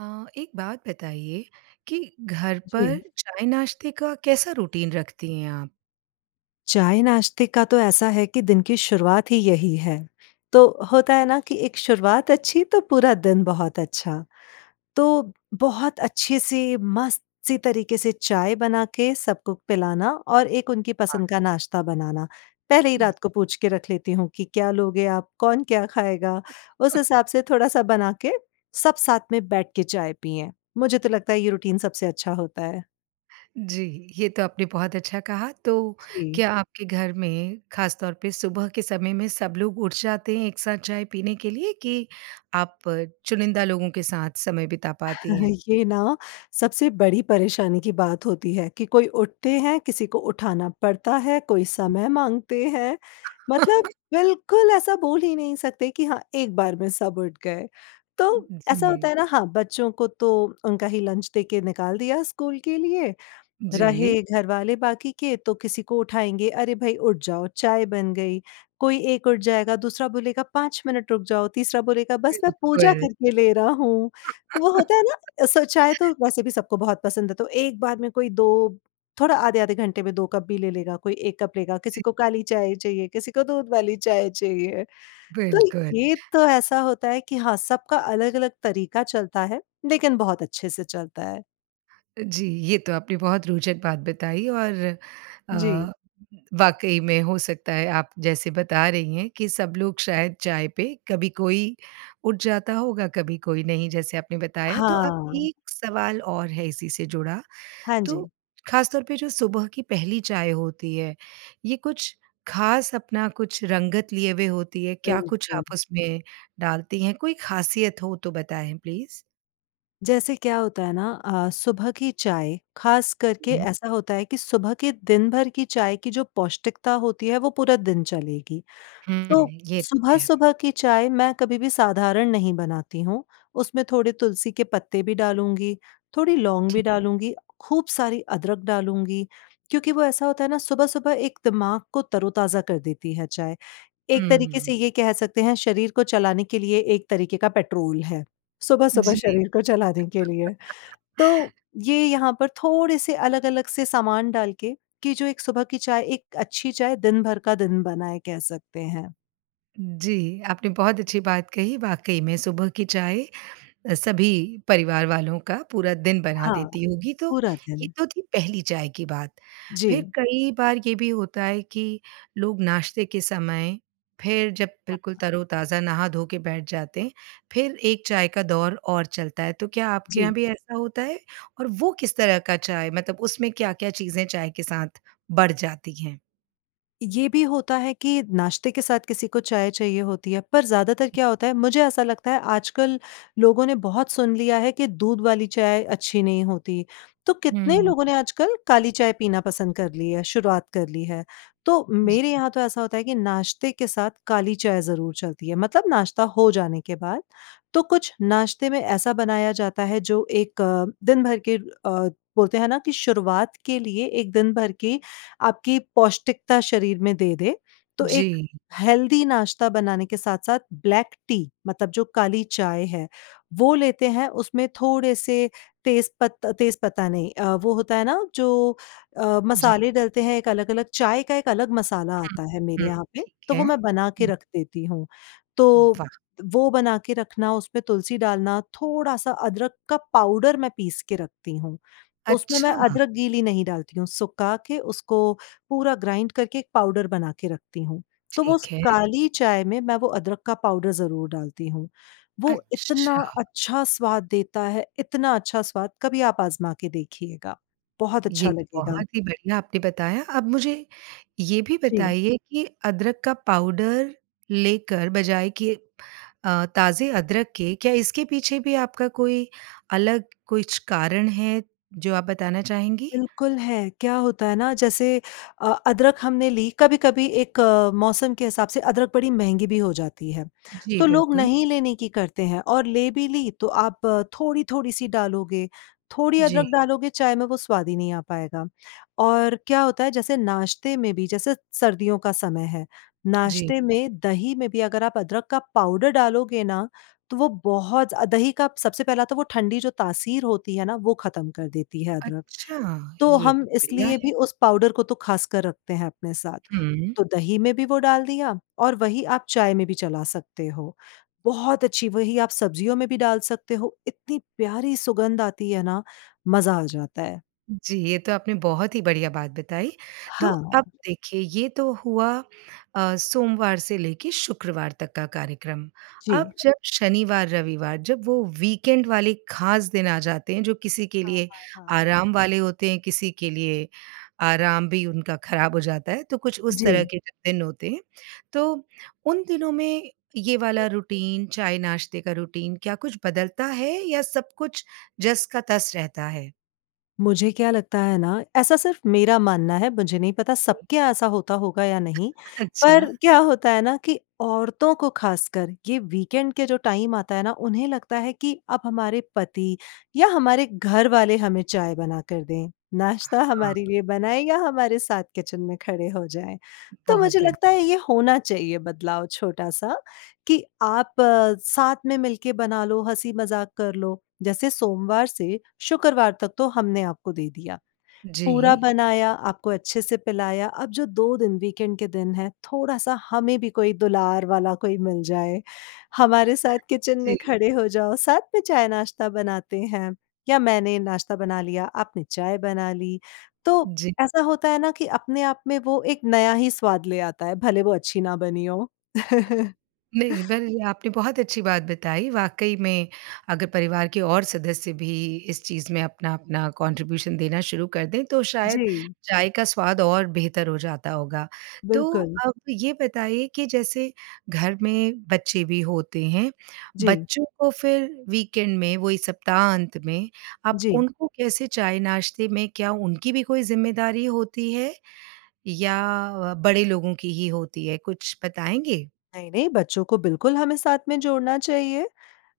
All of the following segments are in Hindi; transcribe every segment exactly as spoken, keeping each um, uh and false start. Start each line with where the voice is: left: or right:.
right: अ, एक बात बताइए कि घर पर
left: जी।
right: चाय-नाश्ते का कैसा रूटीन रखती हैं आप?
left: चाय-नाश्ते का तो ऐसा है कि दिन की शुरुआत ही यही है। तो होता है ना कि एक शुरुआत अच्छी तो पूरा दिन बहुत अच्छा। तो बहुत अच्छे से मस्त-सी तरीके से चाय बना के सबको पिलाना और एक उनकी
right: हाँ।
left: पसंद का नाश्ता बनाना, पहले ही
right: जी।
left: रात को पूछ के रख लेती हूँ कि क्या लोगे आप? कौन क्या खाएगा? उस
right: अ
left: हिसाब से थोड़ा-सा बना के सब साथ में बैठ के चाय पिएँ। मुझे तो लगता है ये रूटीन सबसे अच्छा होता है।
right: जी, ये तो आपने बहुत अच्छा कहा तो
left: जी।
right: क्या आपके घर में, ख़ासतौर पे सुबह के समय में सब लोग उठ जाते हैं एक साथ चाय पीने के लिए कि आप चुनिंदा लोगों के साथ समय बिता पाती हैं?
left: ये ना सबसे बड़ी परेशानी की बात होती हैं कि कोई उठते हैं, किसी को उठाना पड़ता है, कोई समय माँगते हैं मतलब बिल्कुल ऐसा बोल ही नहीं सकते कि हाँ, एक बार में सब उठ गए। तो
right: अ,
left: ऐसा होता
right: जी।
left: है ना हाँ, बच्चों को तो उनका ही लंच दे के निकाल दिया स्कूल के लिए।
right: जी।
left: रहे घरवाले बाकी के तो किसी को उठाएँगे अरे भई उठ जाओ, चाय बन गई, कोई एक उठ जाएगा, दूसरा बोलेगा पाँच मिनट रुक जाओ, तीसरा बोलेगा बस मैं पूजा
right: बिल्कुल।
left: करके ले रहा हूँ। वो होता है ना? सो चाय तो वैसे भी सबको बहुत पसंद है तो एक बार में कोई दो थोड़ा आधे-आधे घंटे में दो कप भी ले लेगा कोई एक कप लेगा किसी
right: जी।
left: को काली चाय चाहिए, किसी को दूध वाली चाय चाहिए। तो
right: बिल्कुल।
left: ये तो ऐसा होता है कि हाँ, सबका अलग-अलग तरीका चलता है। लेकिन बहुत अच्छे से चलता है।
right: जी, ये तो आपने बहुत रोचक बात बताई और
left: जी।
right: अ, वाक़ई में हो सकता है आप जैसे बता रही हैं कि सब लोग शायद चाय पे कभी कोई उठ जाता होगा, कभी कोई नहीं जैसे आपने बताया तो अब
left: हाँ।
right: एक सवाल और है इसी से जुड़ा,
left: हाँ जी।
right: तो ख़ासतौर पे जो सुबह की पहली चाय होती है, ये कुछ ख़ास अपना कुछ रंगत लिए हुए होती है क्या कुछ
left: बिल्कुल।
right: आप उसमें डालती हैं कोई ख़ासियत हो तो बताएँ प्लीज़?
left: जैसे क्या होता है ना अ, सुबह की चाय, ख़ास करके
right: हुँ।
left: ऐसा होता है कि सुबह के दिन-भर की चाय की जो पौष्टिकता होती है वो पूरा दिन चलेगी।
right: हुँ,
left: तो
right: ये तो है।
left: सुबह-सुबह की चाय मैं कभी भी साधारण नहीं बनाती हूँ, उसमें थोड़े तुलसी के पत्ते भी डालूँगी, थोड़ी लौंग भी
right: ठीक।
left: डालूँगी, खूब सारी अदरक डालूँगी क्योंकि वो ऐसा होता है न सुबह-सुबह एक दिमाग को तरो-ताजा कर देती है चाय। एक तरीके से
right: हुँ।
left: ये कह सकते हैं शरीर को चलाने के लिए एक तरीके का पेट्रोल है, सुबह-सुबह
right: जी।
left: शरीर को चलाने के लिए। तो ये यहाँ पर थोड़े से अलग अलग से सामान डाल के, कि जो एक सुबह की चाय एक अच्छी चाय दिन-भर का दिन बनाए कह सकते हैं।
right: जी, आपने बहुत अच्छी बात कही, वाक़ई में सुबह की चाय अ, सभी परिवार वालों का पूरा दिन बना
left: हाँ,
right: देती होगी तो,
left: पूरा
right: ये
left: दिन।
right: तो थी पहली चाय की बात। फिर
left: जी।
right: कई बार ये भी होता है कि लोग नाश्ते के समय फिर जब बिल्कुल
left: हाँ।
right: तरो-ताज़ा नहा धो के बैठ जाते हैं, फिर एक चाय का दौर और चलता है, तो क्या आपके
left: जी।
right: यहाँ भी ऐसा होता है? और वो किस तरह का चाय मतलब उसमें क्या क्या चीज़ें चाय के साथ बढ़ जाती हैं?
left: ये भी होता है कि नाश्ते के साथ किसी को चाय चाहिए होती है पर ज़्यादातर क्या होता है मुझे ऐसा लगता है आजकल लोगों ने बहुत सुन लिया है कि दूध वाली चाय अच्छी नहीं होती। तो कितने
right: हुँ।
left: लोगों ने आजकल काली चाय पीना पसंद कर लिया, शुरुआत कर ली है। तो
right: जी।
left: मेरे यहाँ तो ऐसा होता है कि नाश्ते के साथ काली चाय ज़रूर चलती है मतलब नाश्ता हो जाने के बाद। तो कुछ नाश्ते में ऐसा बनाया जाता है जो एक अ, दिन-भर के अ, बोलते हैं ना कि शुरुआत के लिए एक दिन-भर की आपकी पौष्टिकता शरीर में दे दे, तो एक
right: जी।
left: हेल्दी नाश्ता बनाने के साथ-साथ ब्लैक टी मतलब जो काली चाय है वो लेते हैं उसमें थोड़े से तेज पत्ता तेज पत्ता नहीं अ, वो होता है ना जो अ,
right: जी।
left: मसाले डालते हैं एक अलग अलग, चाय का एक अलग मसाला
right: हुँ,
left: आता है मेरे
right: हुँ,
left: यहाँ पे,
right: ठीक
left: तो
right: है,
left: वो मैं बना के
right: हुँ।
left: रख देती हूँ। तो
right: वाह!
left: वो बनाके रखना उस पे तुलसी डालना थोड़ा सा अदरक का पाउडर मैं पीस के रखती हूँ, उसमें मैं
right: अच्छा।
left: अदरक गीली नहीं डालती हूँ सुखा के उसको पूरा ग्राइंड करके एक पाउडर बनाके रखती हूँ। तो वो उस
right: ठीक है।
left: काली चाय में मैं वो अदरक का पाउडर ज़रूर डालती हूँ। वो इतना
right: अच्छा।
left: अच्छा स्वाद देता है इतना अच्छा स्वाद, कभी आप आज़मा के देखिएगा बहुत अच्छा
right: ये तो
left: लगेगा।
right: बहुत ही बढ़िया आपने बताया। अब मुझे ये भी
left: जी।
right: बताइए कि अदरक का पाउडर लेकर बजाय कि अ, ताज़े अदरक के, क्या इसके पीछे भी आपका कोई अलग कुछ कारण है जो आप बताना चाहेंगी?
left: बिल्कुल है, क्या होता है ना जैसे अ, अदरक हमने ली कभी-कभी एक मौसम के हिसाब से अदरक बड़ी महँगी भी हो जाती है,
right: जी
left: तो लोग
right: बिल्कुल।
left: नहीं लेने की करते हैं और ले भी ली तो आप थोड़ी-थोड़ी सी डालोगे, थोड़ी अदरक
right: जी।
left: डालोगे चाय में वो स्वाद ही नहीं आ पाएगा। और क्या होता है जैसे नाश्ते में भी जैसे सर्दियों का समय है
right: जी।
left: नाश्ते में दही में भी अगर आप अदरक का पाउडर डालोगे ना तो वो बहुत दही का सबसे पहला तो वो ठंडी जो तासीर होती है ना वो ख़त्म कर देती है अदरक,
right: अच्छा!
left: तो
right: ये तो
left: हम
right: बढ़िया
left: इसलिए
right: है।
left: भी उस पाउडर को तो ख़ासकर रखते हैं अपने साथ।
right: हुँ।
left: तो दही में भी वो डाल दिया और वही आप चाय में भी चला सकते हो। बहुत अच्छी वही आप सब्जियों में भी डाल सकते हो इतनी प्यारी सुगंध आती है ना, मजा आ जाता है।
right: जी, ये तो आपने बहुत ही बढ़िया बात बताई, तो
left: हाँ।
right: अब देखिए ये तो हुआ अ, सोमवार से लेके शुक्रवार तक का कार्यक्रम,
left: जी।
right: अब जब शनिवार रविवार, जब वो वीकेंड वाले ख़ास दिन आ जाते हैं जो किसी के
left: हाँ,
right: लिए
left: हाँ, हाँ।
right: आराम वाले होते हैं किसी के लिए आराम भी उनका खराब हो जाता है तो कुछ उस तरह
left: जी।
right: के जो दिन होते हैं, तो उन दिनों में ये वाला रुटीन, चाय-नाश्ते का रुटीन क्या कुछ बदलता है या सब कुछ जस का तस रहता है?
left: मुझे क्या लगता है ना, ऐसा सिर्फ मेरा मानना है मुझे नहीं पता
right: जी।
left: सबके यहाँ ऐसा होता होगा या नहीं, पर
right: अच्छा।
left: क्या होता है न कि औरतों को ख़ासकर ये वीकेंड के जो टाइम आता है ना उन्हें लगता है कि अब हमारे पति या हमारे घर वाले हमें चाय बना कर दें। नाश्ता
right: हाँ।
left: हमारे लिए बनाएँ या हमारे साथ किचन में खड़े हो जाएँ। तो
right: बहुत
left: मुझे
right: बढ़ि
left: लगता है ये होना चाहिए बदलाव छोटा-सा कि आप साथ में मिल के बना लो हँसी-मजाक कर लो जैसे सोमवार से शुक्रवार तक तो हमने आपको दे दिया, पूरा
right: जी।
left: बनाया आपको अच्छे से पिलाया अब जो दो दिन वीकेंड के दिन हैं थोड़ा-सा हमें भी कोई दुलार वाला कोई मिल जाए, हमारे साथ किचन में
right: जी।
left: खड़े हो जाओ साथ में चाय नाश्ता बनाते हैं, या मैंने नाश्ता बना लिया आपने चाय बना ली। तो,
right: जी।
left: ऐसा होता है ना कि अपने आप में वो एक नया ही स्वाद ले आता है भले वो अच्छी न बनी हो।
right: नहीं, बल ये आपने बहुत अच्छी बात बताई, वाक़ई में अगर परिवार के और सदस्य भी इस चीज़ में अपना-अपना कॉन्ट्रिब्यूशन देना शुरू कर दें तो शायद
left: जी।
right: चाय का स्वाद और बेहतर हो जाता होगा। तो
left: बिल्कुल।
right: अब ये बताइए कि जैसे घर में बच्चे भी होते हैं,
left: जी।
right: बच्चों को फिर वीकेंड में वही सप्ताहांत में, अब
left: जी।
right: उनको कैसे चाय-नाश्ते में क्या उनकी भी कोई ज़िम्मेदारी होती है या बड़े लोगों की ही होती है कुछ बताएँगे?
left: नहीं, नहीं, बच्चों को बिल्कुल हमें साथ में जोड़ना चाहिए।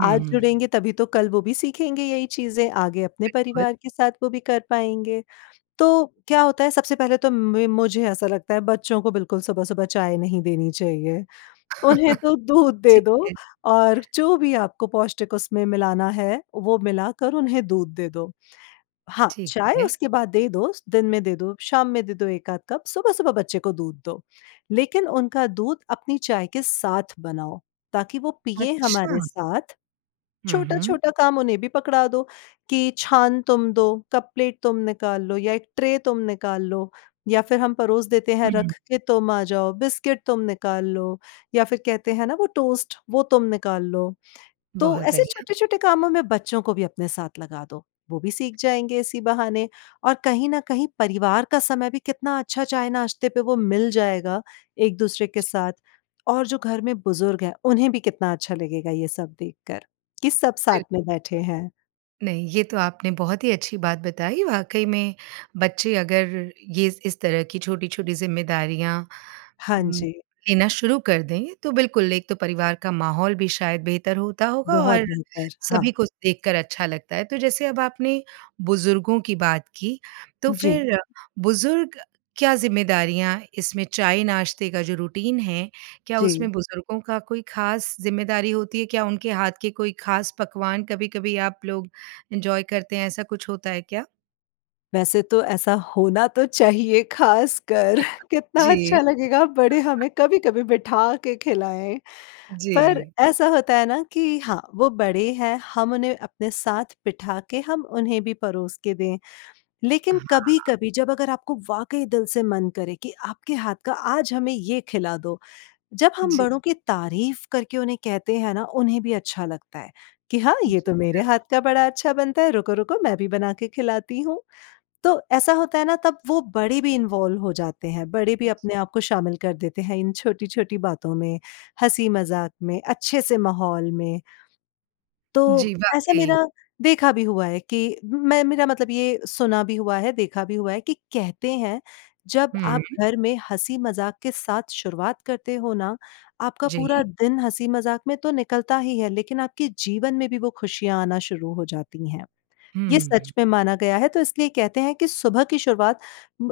right: हुँ,
left: आज
right: हुँ।
left: जुड़ेंगे तभी तो कल वो भी सीखेंगे यही चीज़ें, आगे अपने
right: बिल्कुल।
left: परिवार के साथ वो भी कर पाएँगे। तो क्या होता है सबसे पहले तो म मुझे ऐसा लगता है बच्चों को बिल्कुल सुबह-सुबह चाय नहीं देनी चाहिए। उन्हें तो दूध दे
right: ठीक
left: दो
right: है।
left: और जो भी आपको पौष्टिक उसमें मिलाना, है वो मिलाकर उन्हें दूध दे दो। हाँ,
right: ठीक
left: चाय
right: है।
left: उसके बाद दे दो दिन में दे दो शाम में दो एक आध कप सुबह सुबह बच्चे को दूध दो, लेकिन उनका दूध अपनी चाय के साथ बनाओ ताकि वो पिएँ हमारे
right: अच्छा।
left: साथ।
right: हुँ, हुँ।
left: छोटा-छोटा काम उन्हें भी पकड़ा दो कि छान तुम दो, कप प्लेट तुम निकाल लो या एक ट्रे तुम निकाल लो या फिर हम परोस देते हैं रख
right: हुँ।
left: के तुम आ जाओ, बिस्किट तुम निकाल लो या फिर कहते हैं ना वो टोस्ट, वो तुम निकाल लो। तो
right: बहुत
left: ऐसे
right: बढ़िया।
left: छोटे छोटे कामों में बच्चों को भी अपने साथ लगा दो, वो भी सीख जाएँगे इसी बहाने और कहीं न कहीं परिवार का समय भी कितना अच्छा चाय-नाश्ते पे वो मिल जाएगा एक-दूसरे के
right: जी।
left: साथ और जो घर में बुज़ुर्ग हैं, उन्हें भी कितना अच्छा लगेगा ये सब देखकर कि सब साथ
right: बिल
left: में बैठे हैं।
right: नहीं, ये तो आपने बहुत ही अच्छी बात बताई, वाक़ई में बच्चे अगर ये इस तरह की छोटी-छोटी जिम्मेदारियाँ
left: हाँ
right: म
left: जी।
right: लेना शुरू कर दें तो बिल्कुल, एक तो परिवार का माहौल भी शायद बेहतर होता होगा
left: बहुत
right: और
left: बेहतर, हाँ।
right: सभी को देखकर अच्छा लगता है, तो जैसे अब आपने बुजुर्गों की बात की, तो
left: जी।
right: फिर बुज़ुर्ग क्या जिम्मेदारियाँ इसमें चाय-नाश्ते का जो रुटीन है, क्या
left: जी।
right: उसमें बुजुर्गों का कोई ख़ास ज़िम्मेदारी होती है? क्या उनके हाथ की कोई ख़ास पकवान कभी-कभी आप लोग इन्जॉय करते हैं ऐसा कुछ होता है क्या?
left: वैसे तो ऐसा होना तो चाहिए ख़ासकर कितना
right: जी।
left: अच्छा लगेगा बड़े हमें कभी कभी बिठा के खिलाएँ। पर
right: जी।
left: ऐसा होता है ना कि हाँ, वो बड़े हैं हम उन्हें अपने साथ बिठा के हम उन्हें भी परोस के दें। लेकिन
right: हाँ।
left: कभी-कभी जब अगर आपको वाक़ई दिल से मन करे कि आपके हाथ का आज हमें ये खिला दो, जब हम
right: जी।
left: बड़ों की तारीफ करके उन्हें कहते हैं ना उन्हें भी अच्छा लगता है कि हाँ, ये
right: जी
left: तो मेरे
right: बिल्क
left: हाथ का बड़ा अच्छा बनता है, रुको रुको मैं भी बना के खिलाती हूँ। तो ऐसा होता है ना तब वो बड़े भी इनवॉल्व हो जाते हैं, बड़े भी अपने आप को शामिल कर देते हैं इन छोटी-छोटी बातों में, हँसी मजाक में अच्छे से माहौल में। तो
right: जी,
left: ऐसा
right: वाक़ई।
left: मेरा देखा भी हुआ है कि मैं मेरा मतलब ये सुना भी हुआ है देखा भी हुआ है कि कहते हैं, जब
right: हुँ।
left: आप घर में हँसी-मजाक के साथ शुरुआत करते हो ना आपका पूरा
right: जी।
left: दिन हँसी-मजाक में तो निकलता ही है लेकिन आपके जीवन में भी वो खुशियाँ आना शुरू हो जाती हैं। ये सच
right: हुँ।
left: में माना गया है तो इसलिए कहते हैं कि सुबह की शुरुआत,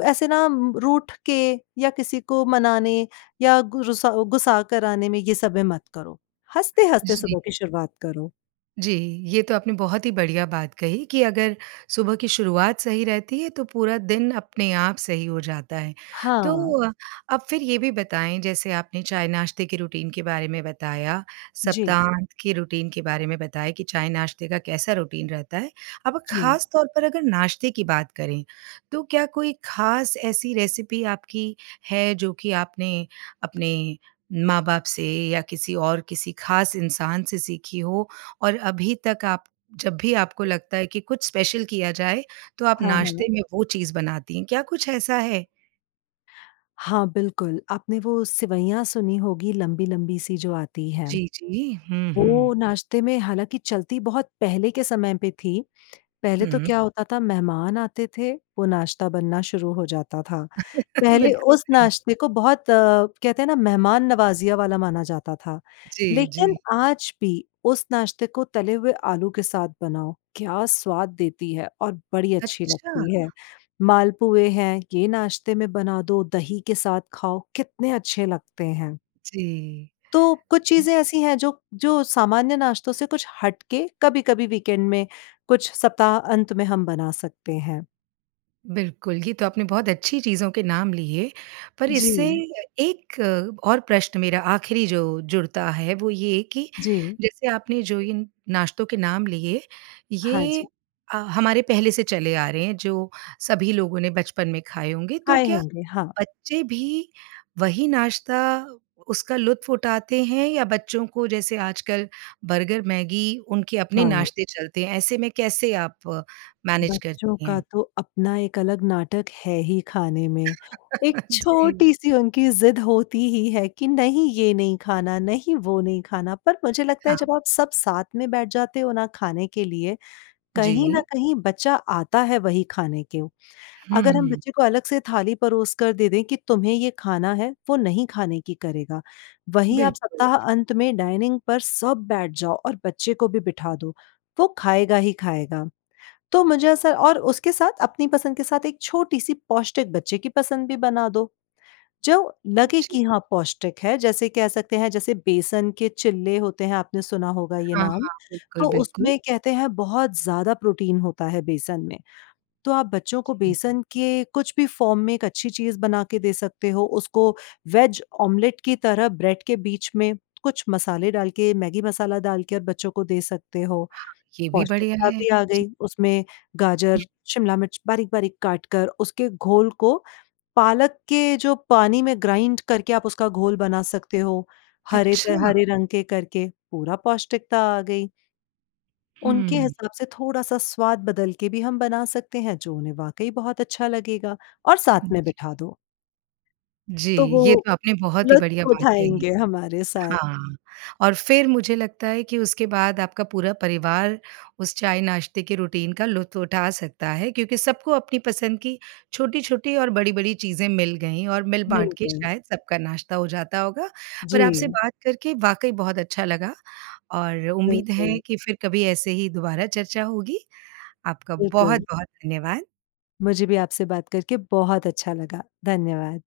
left: ऐसे ना रूठ के या किसी को मनाने या गु रूसा गुस्सा कराने में ये सब में मत करो, हँसते-हँसते
right: जी।
left: सुबह की शुरुआत करो।
right: जी, ये तो आपने बहुत ही बढ़िया बात कही कि अगर सुबह की शुरुआत सही रहती है तो पूरा दिन अपने आप सही हो जाता है। तो
left: हाँ।
right: अब फिर ये भी बताएँ जैसे आपने चाय-नाश्ते के रुटीन के बारे में बताया,
left: जी।
right: सप्ताहांत के रुटीन के बारे में बताएँ कि चाय-नाश्ते का कैसा रुटीन रहता है? अब
left: जी।
right: ख़ासतौर पर अगर नाश्ते की बात करें, तो क्या कोई ख़ास ऐसी रेसिपी आपकी है जो कि आपने अपने माँ-बाप से या किसी और किसी ख़ास इंसान से सीखी हो, और अभी तक आप जब भी आपको लगता है की कुछ स्पेशल किया जाए, तो आप
left: हाँ,
right: नाश्ते
left: हाँ।
right: में वो चीज़ बनाती हैं क्या कुछ ऐसा है?
left: हाँ बिल्कुल, आपने वो सिवैयाँ सुनी होगी लंबी-लंबी सी जो आती हैं।
right: जी, जी, हुँ,
left: वो
right: हुँ।
left: नाश्ते में हालाँकि चलती बहुत पहले के समय पे थीं, पहले तो
right: हुँ।
left: क्या होता था मेहमान आते थे, वो नाश्ता बनना शुरू हो जाता था। पहले
right: बिल्कुल
left: उस
right: सही।
left: नाश्ते को बहुत कहते हैं ना मेहमान नवाजिया वाला माना जाता था,
right: जी,
left: लेकिन
right: जी।
left: आज भी उस नाश्ते को तले हुए आलू के साथ बनाओ क्या स्वाद देती है और बड़ी अच्छी
right: अच्छा।
left: लगती है। मालपुए हैं, ये नाश्ते में बना दो दही के साथ खाओ कितने अच्छे लगते हैं।
right: जी।
left: तो कुछ
right: [unintelligible]
left: चीज़ें ऐसी हैं जो जो सामान्य नाश्तों से कुछ हट के कभी-कभी वीकेंड में कुछ सप्ताहांत में हम बना सकते हैं।
right: बिल्कुल, ये तो आपने बहुत अच्छी चीज़ों के नाम लिए, पर इससे
left: जी।
right: एक और प्रश्न मेरा आख़िरी जो जुड़ता है वो ये कि
left: जी।
right: जैसे आपने जो इन नाश्तों के नाम लिए,
left: हाँ
right: ये
left: जी।
right: अ, हमारे पहले से चले आ रहे हैं जो सभी लोगों ने बचपन में खाए होंगे तो
left: आए
right: क्या
left: होंगे, हाँ।
right: बच्चे भी वही नाश्ता उसका लुत्फ़ उठाते हैं या बच्चों को जैसे आजकल बर्गर मैगी, उनके अपने
left: हाँ।
right: नाश्ते चलते हैं ऐसे में कैसे आप मैनेज
left: बच्चों
right: करती
left: का
right: हैं?
left: तो अपना एक अलग नाटक है ही खाने में, एक
right: जी।
left: छोटी-सी उनकी ज़िद होती ही है कि नहीं ये नहीं खाना, नहीं वो नहीं खाना पर मुझे लगता है
right: हाँ।
left: जब आप सब साथ में बैठ जाते हो ना खाने के लिए, कहीं न
right: जी।
left: कहीं बच्चा आता है वहीं खाने को। अगर हम
right: हुँ।
left: बच्चे को अलग से थाली परोस कर दे दें कि तुम्हें ये खाना है वो नहीं खाने की करेगा, वहीं आप
right: बिल्कुल।
left: सप्ताहांत में डाइनिंग पर सब बैठ जाओ और बच्चे को भी बिठा दो, वो खाएगा ही खाएगा। तो मुझे ऐसा और उसके साथ अपनी पसंद के साथ एक छोटी-सी पौष्टिक बच्चे की पसंद भी बना दो जो लगे
right: जी।
left: कि हाँ, पौष्टिक है जैसे कह सकते हैं जैसे बेसन के चीले होते हैं आपने सुना होगा ये
right: हाँ,
left: नाम,
right: हाँ, बिल्कुल,
left: तो
right: बिल्कुल।
left: उसमें कहते हैं बहुत ज़्यादा प्रोटीन होता है बेसन में। तो आप बच्चों को
right: हुँ।
left: बेसन के कुछ भी फॉर्म में एक अच्छी चीज़ बना के दे सकते हो उसको वेज ऑमलेट की तरह ब्रेड के बीच में कुछ मसाले डाल के, मैगी मसाला डाल के बच्चों को दे सकते हो।
right: हाँ, ये भी बढ़िया
left: पौष्टिकता
right: है।
left: भी आ
right: जी।
left: गई उसमें गाजर,
right: हुँ।
left: शिमला मिर्च बारीक-बारीक काट कर उसके घोल को पालक के जो पानी में ग्राइन्ड करके आप उसका घोल बना सकते हो। हरे त
right: अच्छा!
left: हरे रंग के करके, पूरा पौष्टिकता आ गई। उनके
right: हुँ।
left: हिसाब से थोड़ा-सा स्वाद बदल के भी हम बना सकते हैं जो उन्हें वाक़ई बहुत अच्छा लगेगा, और साथ में
right: जी।
left: बिठा दो।
right: जी,
left: तो वो
right: ये तो आपने बहुत ही बढ़िया
left: लुत्फ़
right: बात कही,
left: उठाएँगे हमारे साथ।
right: हाँ, और फिर मुझे लगता है कि उसके बाद आपका पूरा परिवार उस चाय-नाश्ते के रुटीन का लुत्फ़ उठा सकता है क्योंकि सबको अपनी पसंद की छोटी-छोटी और बड़ी-बड़ी चीज़ें मिल गईं और
left: मिल
right: मिल-बाँट के
left: गई।
right: शायद सबका नाश्ता हो जाता होगा। पर आपसे
left: जी।
right: बात करके वाक़ई बहुत अच्छा लगा और उम्मीद
left: बिल्कुल।
right: है कि फिर कभी ऐसे ही दोबारा चर्चा होगी। आपका
left: बिल्कुल।
right: बहुत-बहुत धन्यवाद।
left: मुझे भी आपसे बात करके बहुत अच्छा लगा। धन्यवाद।